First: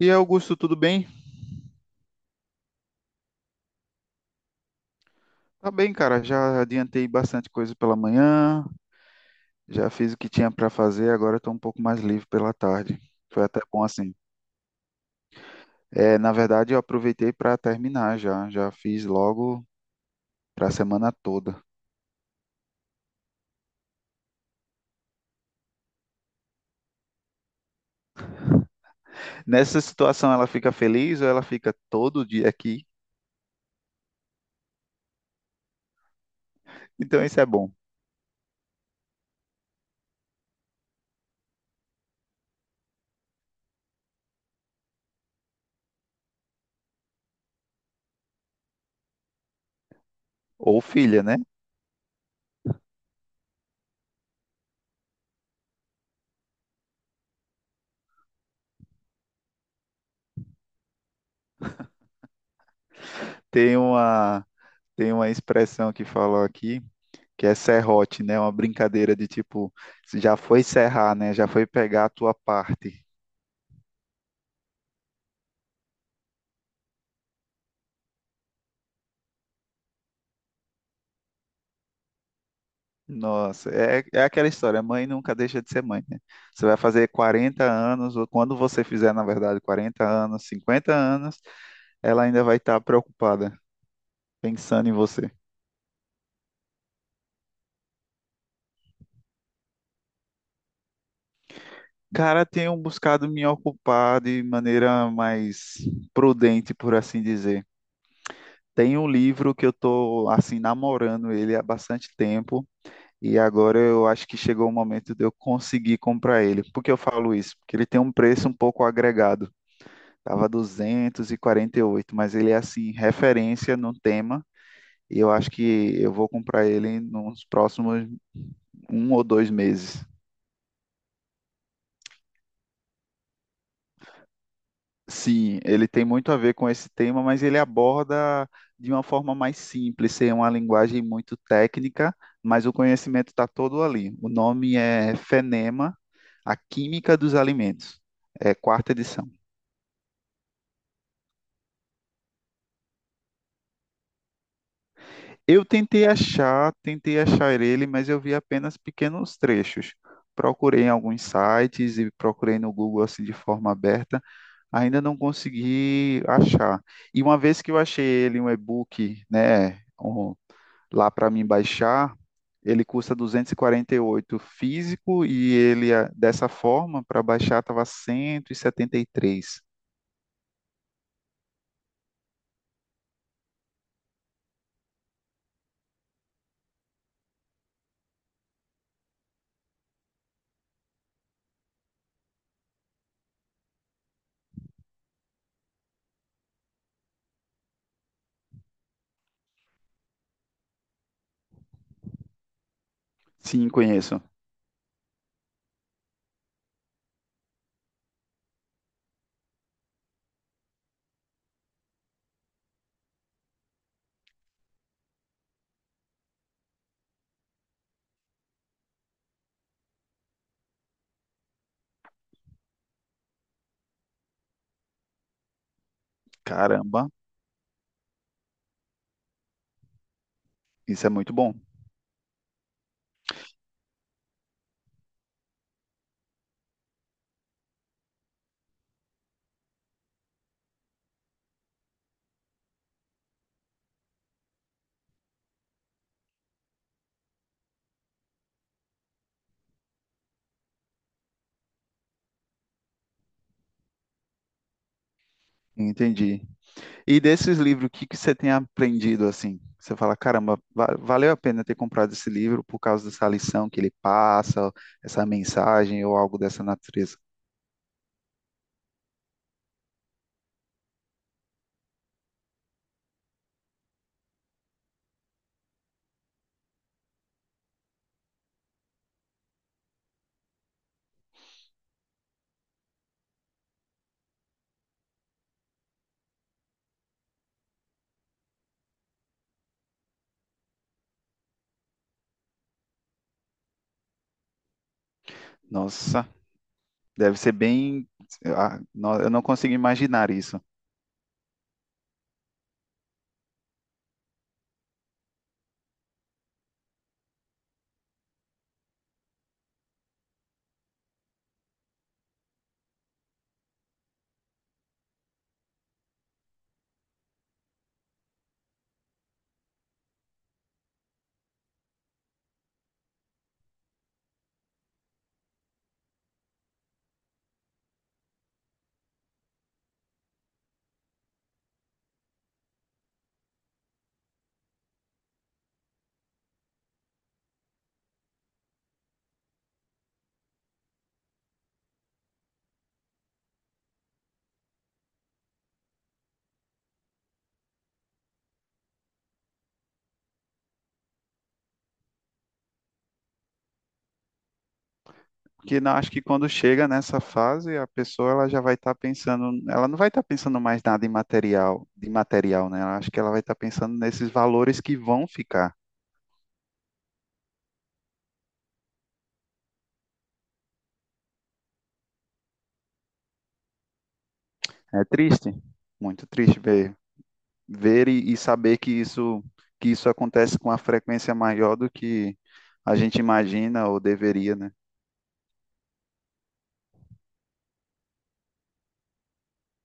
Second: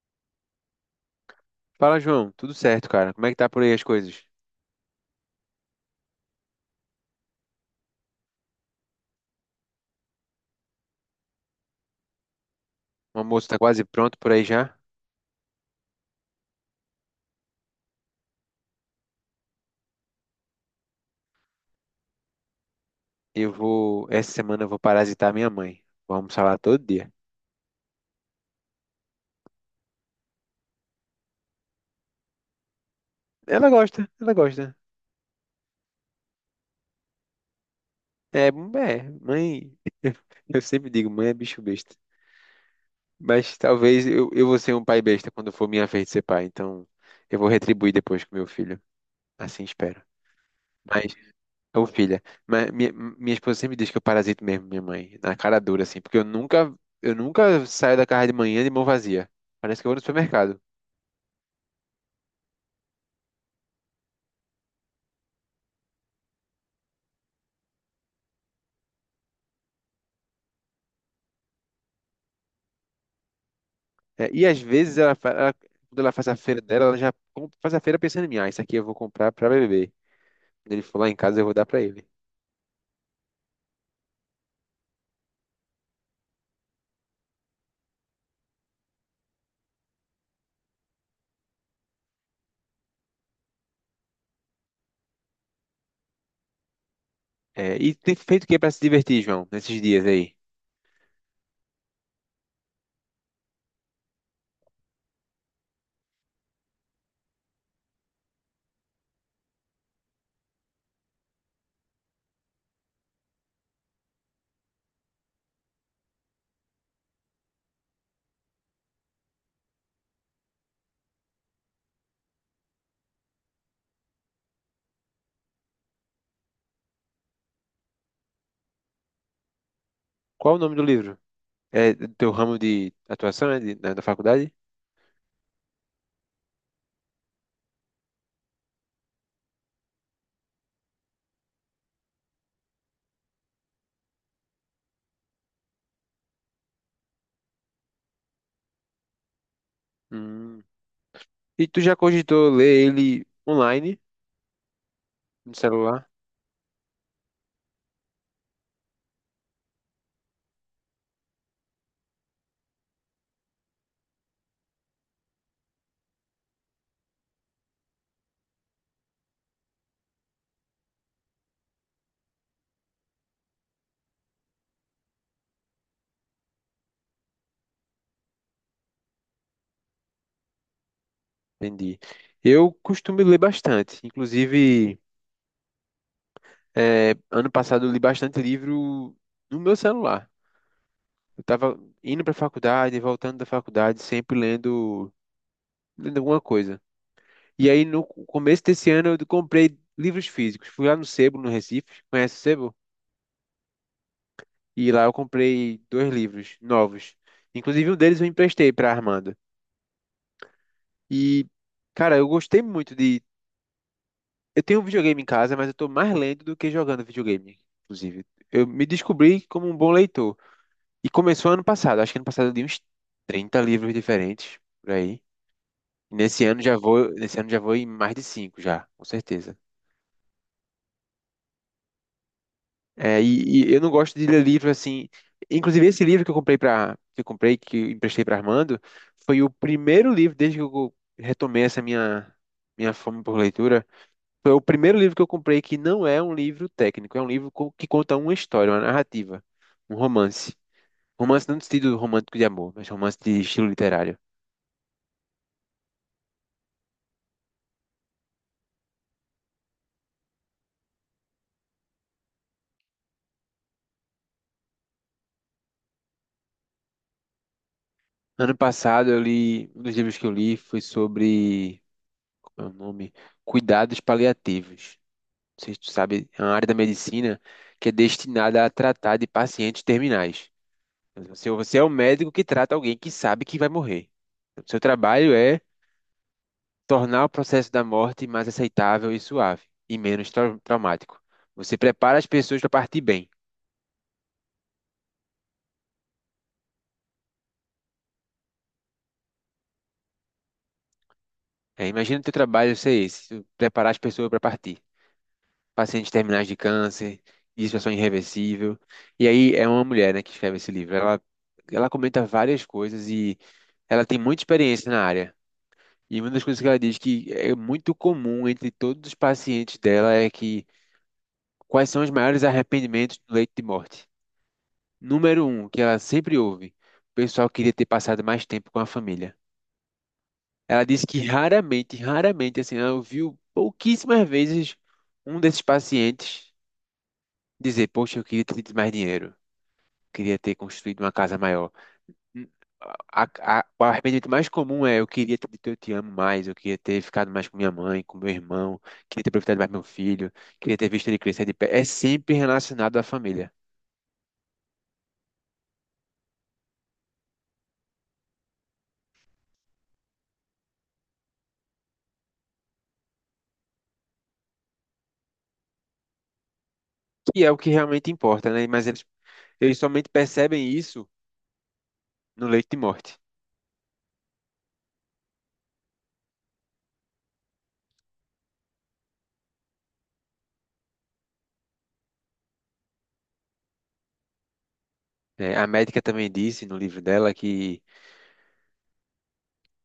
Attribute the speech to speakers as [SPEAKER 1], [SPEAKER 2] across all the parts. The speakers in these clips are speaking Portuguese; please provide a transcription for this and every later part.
[SPEAKER 1] E aí, Augusto, tudo bem?
[SPEAKER 2] Fala, João. Tudo certo, cara? Como é que tá por aí as coisas?
[SPEAKER 1] Tá bem, cara. Já adiantei bastante coisa pela manhã, já fiz o que tinha para fazer, agora estou um pouco mais livre pela tarde.
[SPEAKER 2] O
[SPEAKER 1] Foi
[SPEAKER 2] almoço tá
[SPEAKER 1] até bom
[SPEAKER 2] quase
[SPEAKER 1] assim.
[SPEAKER 2] pronto por aí já.
[SPEAKER 1] É, na verdade, eu aproveitei para terminar já fiz logo para a semana toda.
[SPEAKER 2] Eu vou. Essa semana eu vou parasitar minha mãe. Vou almoçar lá todo dia.
[SPEAKER 1] Nessa situação, ela fica feliz ou ela fica todo dia aqui?
[SPEAKER 2] Ela gosta, ela gosta.
[SPEAKER 1] Então, isso é bom.
[SPEAKER 2] É, é, mãe. Eu sempre digo, mãe é bicho besta. Mas talvez eu vou ser um pai besta quando for minha vez de ser pai. Então eu vou retribuir depois com meu filho. Assim espero.
[SPEAKER 1] Ou
[SPEAKER 2] Mas,
[SPEAKER 1] filha, né?
[SPEAKER 2] ô filha, mas minha esposa sempre diz que eu parasito mesmo minha mãe. Na cara dura, assim. Porque eu nunca saio da casa de manhã de mão vazia. Parece que eu vou no supermercado.
[SPEAKER 1] Tem uma, tem uma expressão que falam aqui, que é serrote, né? Uma brincadeira de tipo, se já foi serrar, né? Já foi pegar a tua parte.
[SPEAKER 2] É, e às vezes quando ela faz a feira dela, faz a feira pensando em mim. Ah, isso aqui eu vou comprar para beber. Quando ele for lá em casa, eu vou dar para ele.
[SPEAKER 1] Nossa, é aquela história, mãe nunca deixa de ser mãe, né? Você vai fazer 40 anos, ou quando você fizer, na verdade, 40 anos, 50 anos, ela ainda vai estar preocupada, pensando em você.
[SPEAKER 2] É, e tem feito o que para se divertir, João, nesses dias aí?
[SPEAKER 1] Cara, tenho buscado me ocupar de maneira mais prudente, por assim dizer. Tem um livro que eu tô assim namorando ele há bastante tempo e agora eu acho que chegou o momento de eu conseguir comprar ele. Por que eu falo isso? Porque ele tem um preço um pouco agregado. Tava 248, mas ele é assim referência no tema e eu acho que eu vou comprar ele nos próximos um ou dois meses.
[SPEAKER 2] Qual o nome do livro? É do teu ramo de atuação, né, da, da faculdade?
[SPEAKER 1] Sim, ele tem muito a ver com esse tema, mas ele aborda de uma forma mais simples, é uma linguagem muito técnica, mas o conhecimento está todo ali. O nome é FENEMA, A Química dos Alimentos. É 4ª edição.
[SPEAKER 2] Hum. E tu já cogitou ler ele online, no celular?
[SPEAKER 1] Tentei achar ele, mas eu vi apenas pequenos trechos. Procurei em alguns sites e procurei no Google assim de forma aberta, ainda não consegui achar. E uma vez que eu achei ele um e-book, né, lá para mim baixar, ele custa duzentos e quarenta e oito físico e ele, ah, dessa forma, para baixar estava cento e setenta e três.
[SPEAKER 2] Entendi. Eu costumo ler bastante. Inclusive, é, ano passado eu li bastante livro no meu celular. Eu tava indo pra faculdade, voltando da faculdade, sempre lendo, lendo alguma coisa. E aí, no começo desse ano, eu comprei livros físicos. Fui lá no Sebo, no Recife. Conhece o Sebo?
[SPEAKER 1] Sim, conheço.
[SPEAKER 2] E lá eu comprei dois livros novos. Inclusive, um deles eu emprestei pra Armando. E, cara, eu gostei muito de. Eu tenho um videogame em casa, mas eu tô mais lendo do que jogando videogame, inclusive. Eu me descobri como um bom leitor. E começou ano passado. Acho que ano passado eu li uns 30 livros diferentes, por aí.
[SPEAKER 1] Caramba,
[SPEAKER 2] Nesse ano já vou em mais de cinco já, com certeza.
[SPEAKER 1] isso é muito bom.
[SPEAKER 2] É, e eu não gosto de ler livro assim. Inclusive esse livro que eu comprei que eu emprestei para Armando, foi o primeiro livro desde que eu retomei essa minha fome por leitura. Foi o primeiro livro que eu comprei que não é um livro técnico, é um livro que conta uma história, uma narrativa, um romance. Romance não no sentido romântico de amor, mas romance de estilo literário.
[SPEAKER 1] Entendi. E desses livros, o que que você tem aprendido assim? Você fala, caramba, valeu a pena ter comprado esse livro por causa dessa lição que ele passa, essa mensagem ou algo dessa natureza.
[SPEAKER 2] Ano passado eu li, um dos livros que eu li foi sobre é o nome, cuidados paliativos. Não sei sabe, é uma área da medicina que é destinada a tratar de pacientes terminais. Você é o médico que trata alguém que sabe que vai morrer. O seu trabalho é tornar o processo da morte mais aceitável e suave, e menos traumático. Você prepara as pessoas para partir bem.
[SPEAKER 1] Nossa, deve ser bem. Eu não consigo imaginar isso.
[SPEAKER 2] É, imagina o teu trabalho ser esse, preparar as pessoas para partir. Pacientes terminais de câncer, de situação irreversível. E aí é uma mulher, né, que escreve esse livro. Ela comenta várias coisas e ela tem muita experiência na área. E uma das coisas que ela diz que é muito comum entre todos os pacientes dela é que quais são os maiores arrependimentos no leito de morte? Número um, que ela sempre ouve, o pessoal queria ter passado mais tempo com a família. Ela disse que raramente, raramente, assim, ela ouviu pouquíssimas vezes um desses pacientes dizer, poxa, eu queria ter tido mais dinheiro. Queria ter construído uma casa maior. Hum, a- o arrependimento mais comum é eu queria ter dito eu te amo mais, eu queria ter ficado mais com minha mãe, com meu irmão, queria ter aproveitado mais meu filho, queria ter visto ele crescer de pé. É sempre relacionado à família,
[SPEAKER 1] que não, acho que quando chega nessa fase, a pessoa ela já vai estar pensando, ela não vai estar pensando mais nada em material, de material, né? Ela acho que ela vai estar pensando nesses valores que vão ficar.
[SPEAKER 2] que é o que realmente importa, né? Mas eles somente percebem isso no leito de morte.
[SPEAKER 1] É triste, muito triste ver, ver e saber que isso acontece com uma frequência maior do que a gente imagina ou deveria, né?
[SPEAKER 2] Né? A médica também disse no livro dela que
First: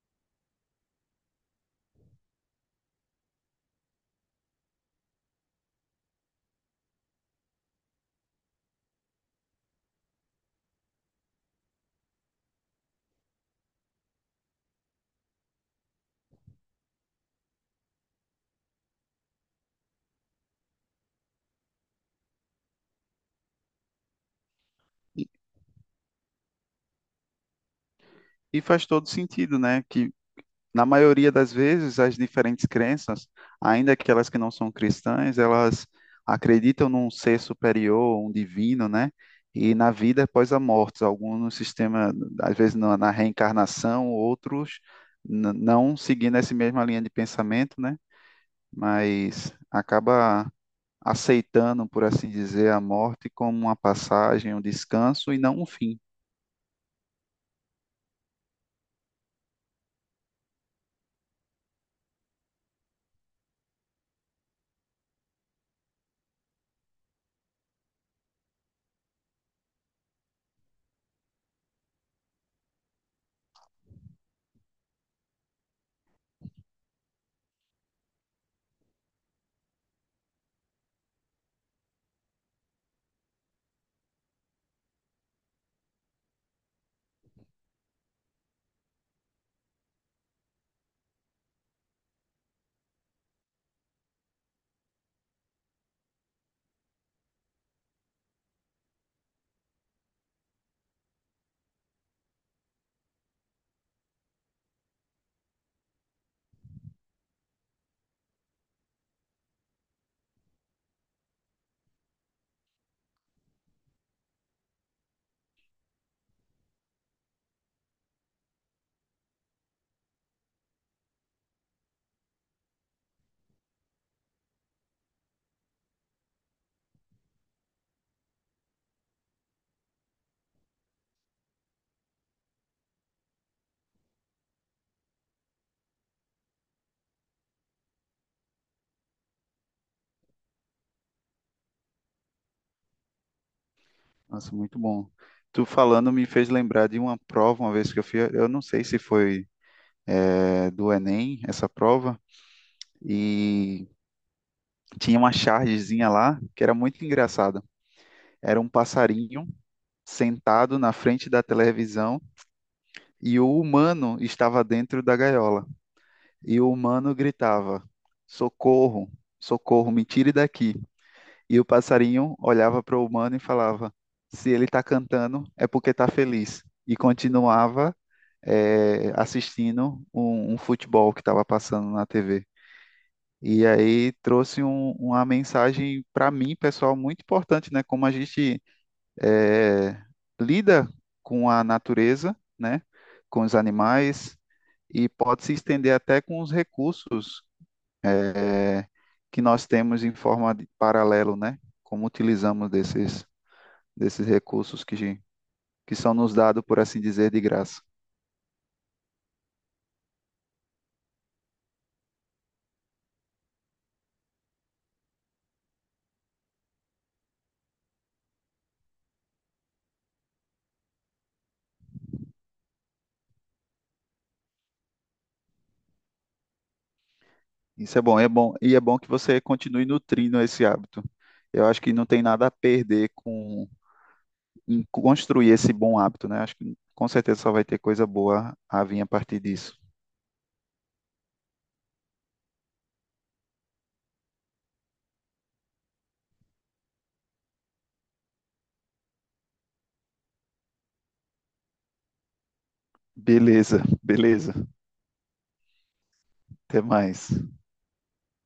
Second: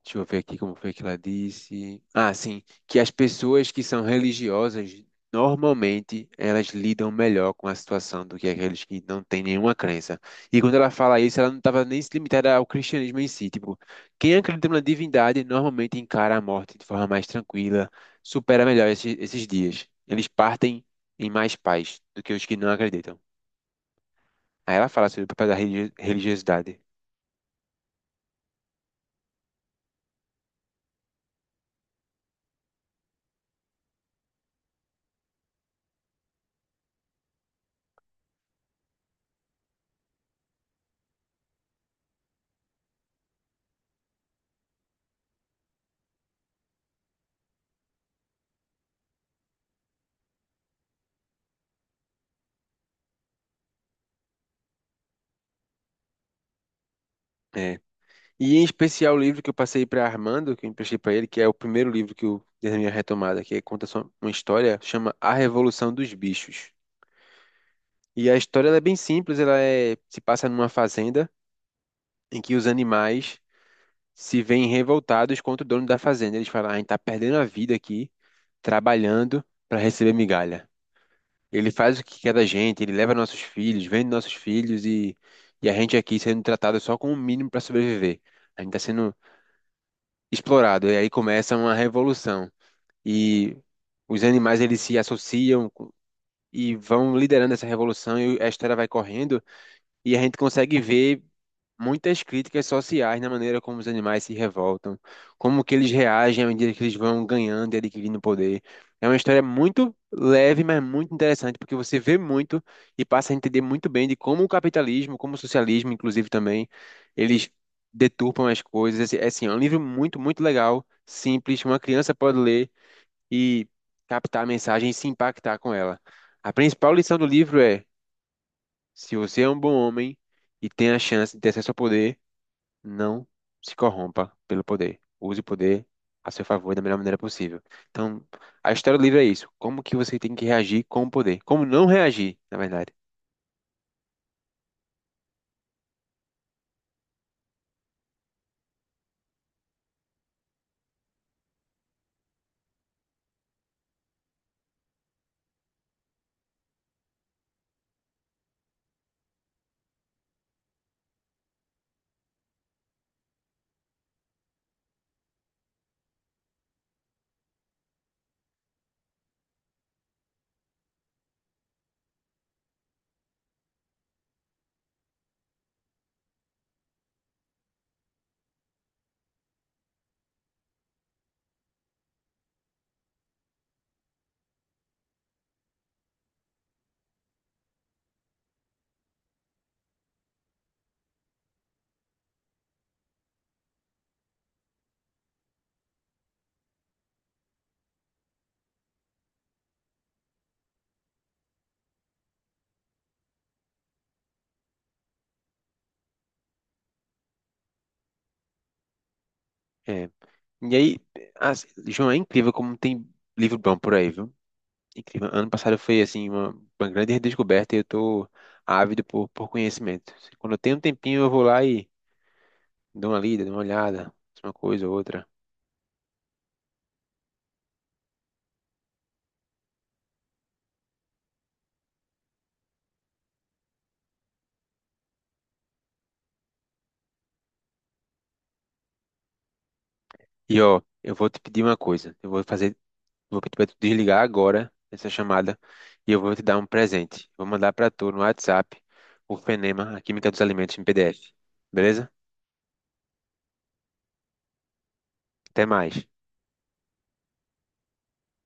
[SPEAKER 2] deixa eu ver aqui como foi que ela disse. Ah, sim, que as pessoas que são religiosas, normalmente, elas lidam melhor com a situação do que aqueles que não têm nenhuma crença. E quando ela fala isso, ela não estava nem se limitada ao cristianismo em si. Tipo, quem acredita na divindade normalmente encara a morte de forma mais tranquila, supera melhor esses dias. Eles partem em mais paz do que os que não acreditam. Aí ela fala sobre o papel da religiosidade.
[SPEAKER 1] E faz todo sentido, né? Que na maioria das vezes, as diferentes crenças, ainda que elas que não são cristãs, elas acreditam num ser superior, um divino, né? E na vida após a morte, alguns no sistema, às vezes na reencarnação, outros não seguindo essa mesma linha de pensamento, né? Mas acaba aceitando, por assim dizer, a morte como uma passagem, um descanso e não um fim.
[SPEAKER 2] É, e em especial o livro que eu passei para Armando, que eu emprestei para ele, que é o primeiro livro que eu dei a minha retomada, que conta só uma história, chama A Revolução dos Bichos. E a história ela é bem simples, ela é, se passa numa fazenda em que os animais se veem revoltados contra o dono da fazenda. Eles falam, ah, a gente tá perdendo a vida aqui, trabalhando para receber migalha. Ele faz o que quer da gente, ele leva nossos filhos, vende nossos filhos e a gente aqui sendo tratado só com o mínimo para sobreviver. A gente está sendo explorado. E aí começa uma revolução. E os animais eles se associam co- e vão liderando essa revolução e a história vai correndo e a gente consegue ver muitas críticas sociais na maneira como os animais se revoltam, como que eles reagem à medida que eles vão ganhando e adquirindo poder. É uma história muito leve, mas muito interessante, porque você vê muito e passa a entender muito bem de como o capitalismo, como o socialismo, inclusive também, eles deturpam as coisas. Assim, é um livro muito, muito legal, simples, uma criança pode ler e captar a mensagem e se impactar com ela. A principal lição do livro é: se você é um bom homem e tem a chance de ter acesso ao poder, não se corrompa pelo poder. Use o poder a seu favor da melhor maneira possível. Então, a história do livro é isso. Como que você tem que reagir com o poder? Como não reagir, na verdade.
[SPEAKER 1] Nossa, muito bom. Tu falando me fez lembrar de uma prova uma vez que eu fiz, eu não sei se foi do Enem, essa prova, e tinha uma chargezinha lá que era muito engraçada. Era um passarinho sentado na frente da televisão e o humano estava dentro da gaiola. E o humano gritava: socorro, socorro, me tire daqui. E o passarinho olhava para o humano e falava: se ele está cantando, é porque está feliz. E continuava assistindo um futebol que estava passando na TV. E aí trouxe uma mensagem para mim, pessoal, muito importante, né? Como a gente eh, lida com a natureza, né? Com os animais e pode se estender até com os recursos eh, que nós temos em forma de paralelo, né? Como utilizamos desses recursos que são nos dados, por assim dizer, de graça.
[SPEAKER 2] É. E aí, João, é incrível como tem livro bom por aí, viu? Incrível. Ano passado foi, assim, uma grande redescoberta e eu tô ávido por conhecimento. Quando eu tenho um tempinho, eu vou lá e dou uma lida, dou uma olhada, uma coisa ou outra.
[SPEAKER 1] Isso é bom, e é bom que você continue nutrindo esse hábito. Eu acho que não tem nada a perder com em construir esse bom hábito, né? Acho que com certeza só vai ter coisa boa a vir a partir disso.
[SPEAKER 2] E, ó, eu vou te pedir uma coisa. Eu vou fazer. Vou pedir para tu desligar agora essa chamada e eu vou te dar um presente. Vou mandar para tu no WhatsApp o Fenema, a Química dos Alimentos em PDF. Beleza?
[SPEAKER 1] Beleza, beleza.
[SPEAKER 2] Até mais.
[SPEAKER 1] Até mais.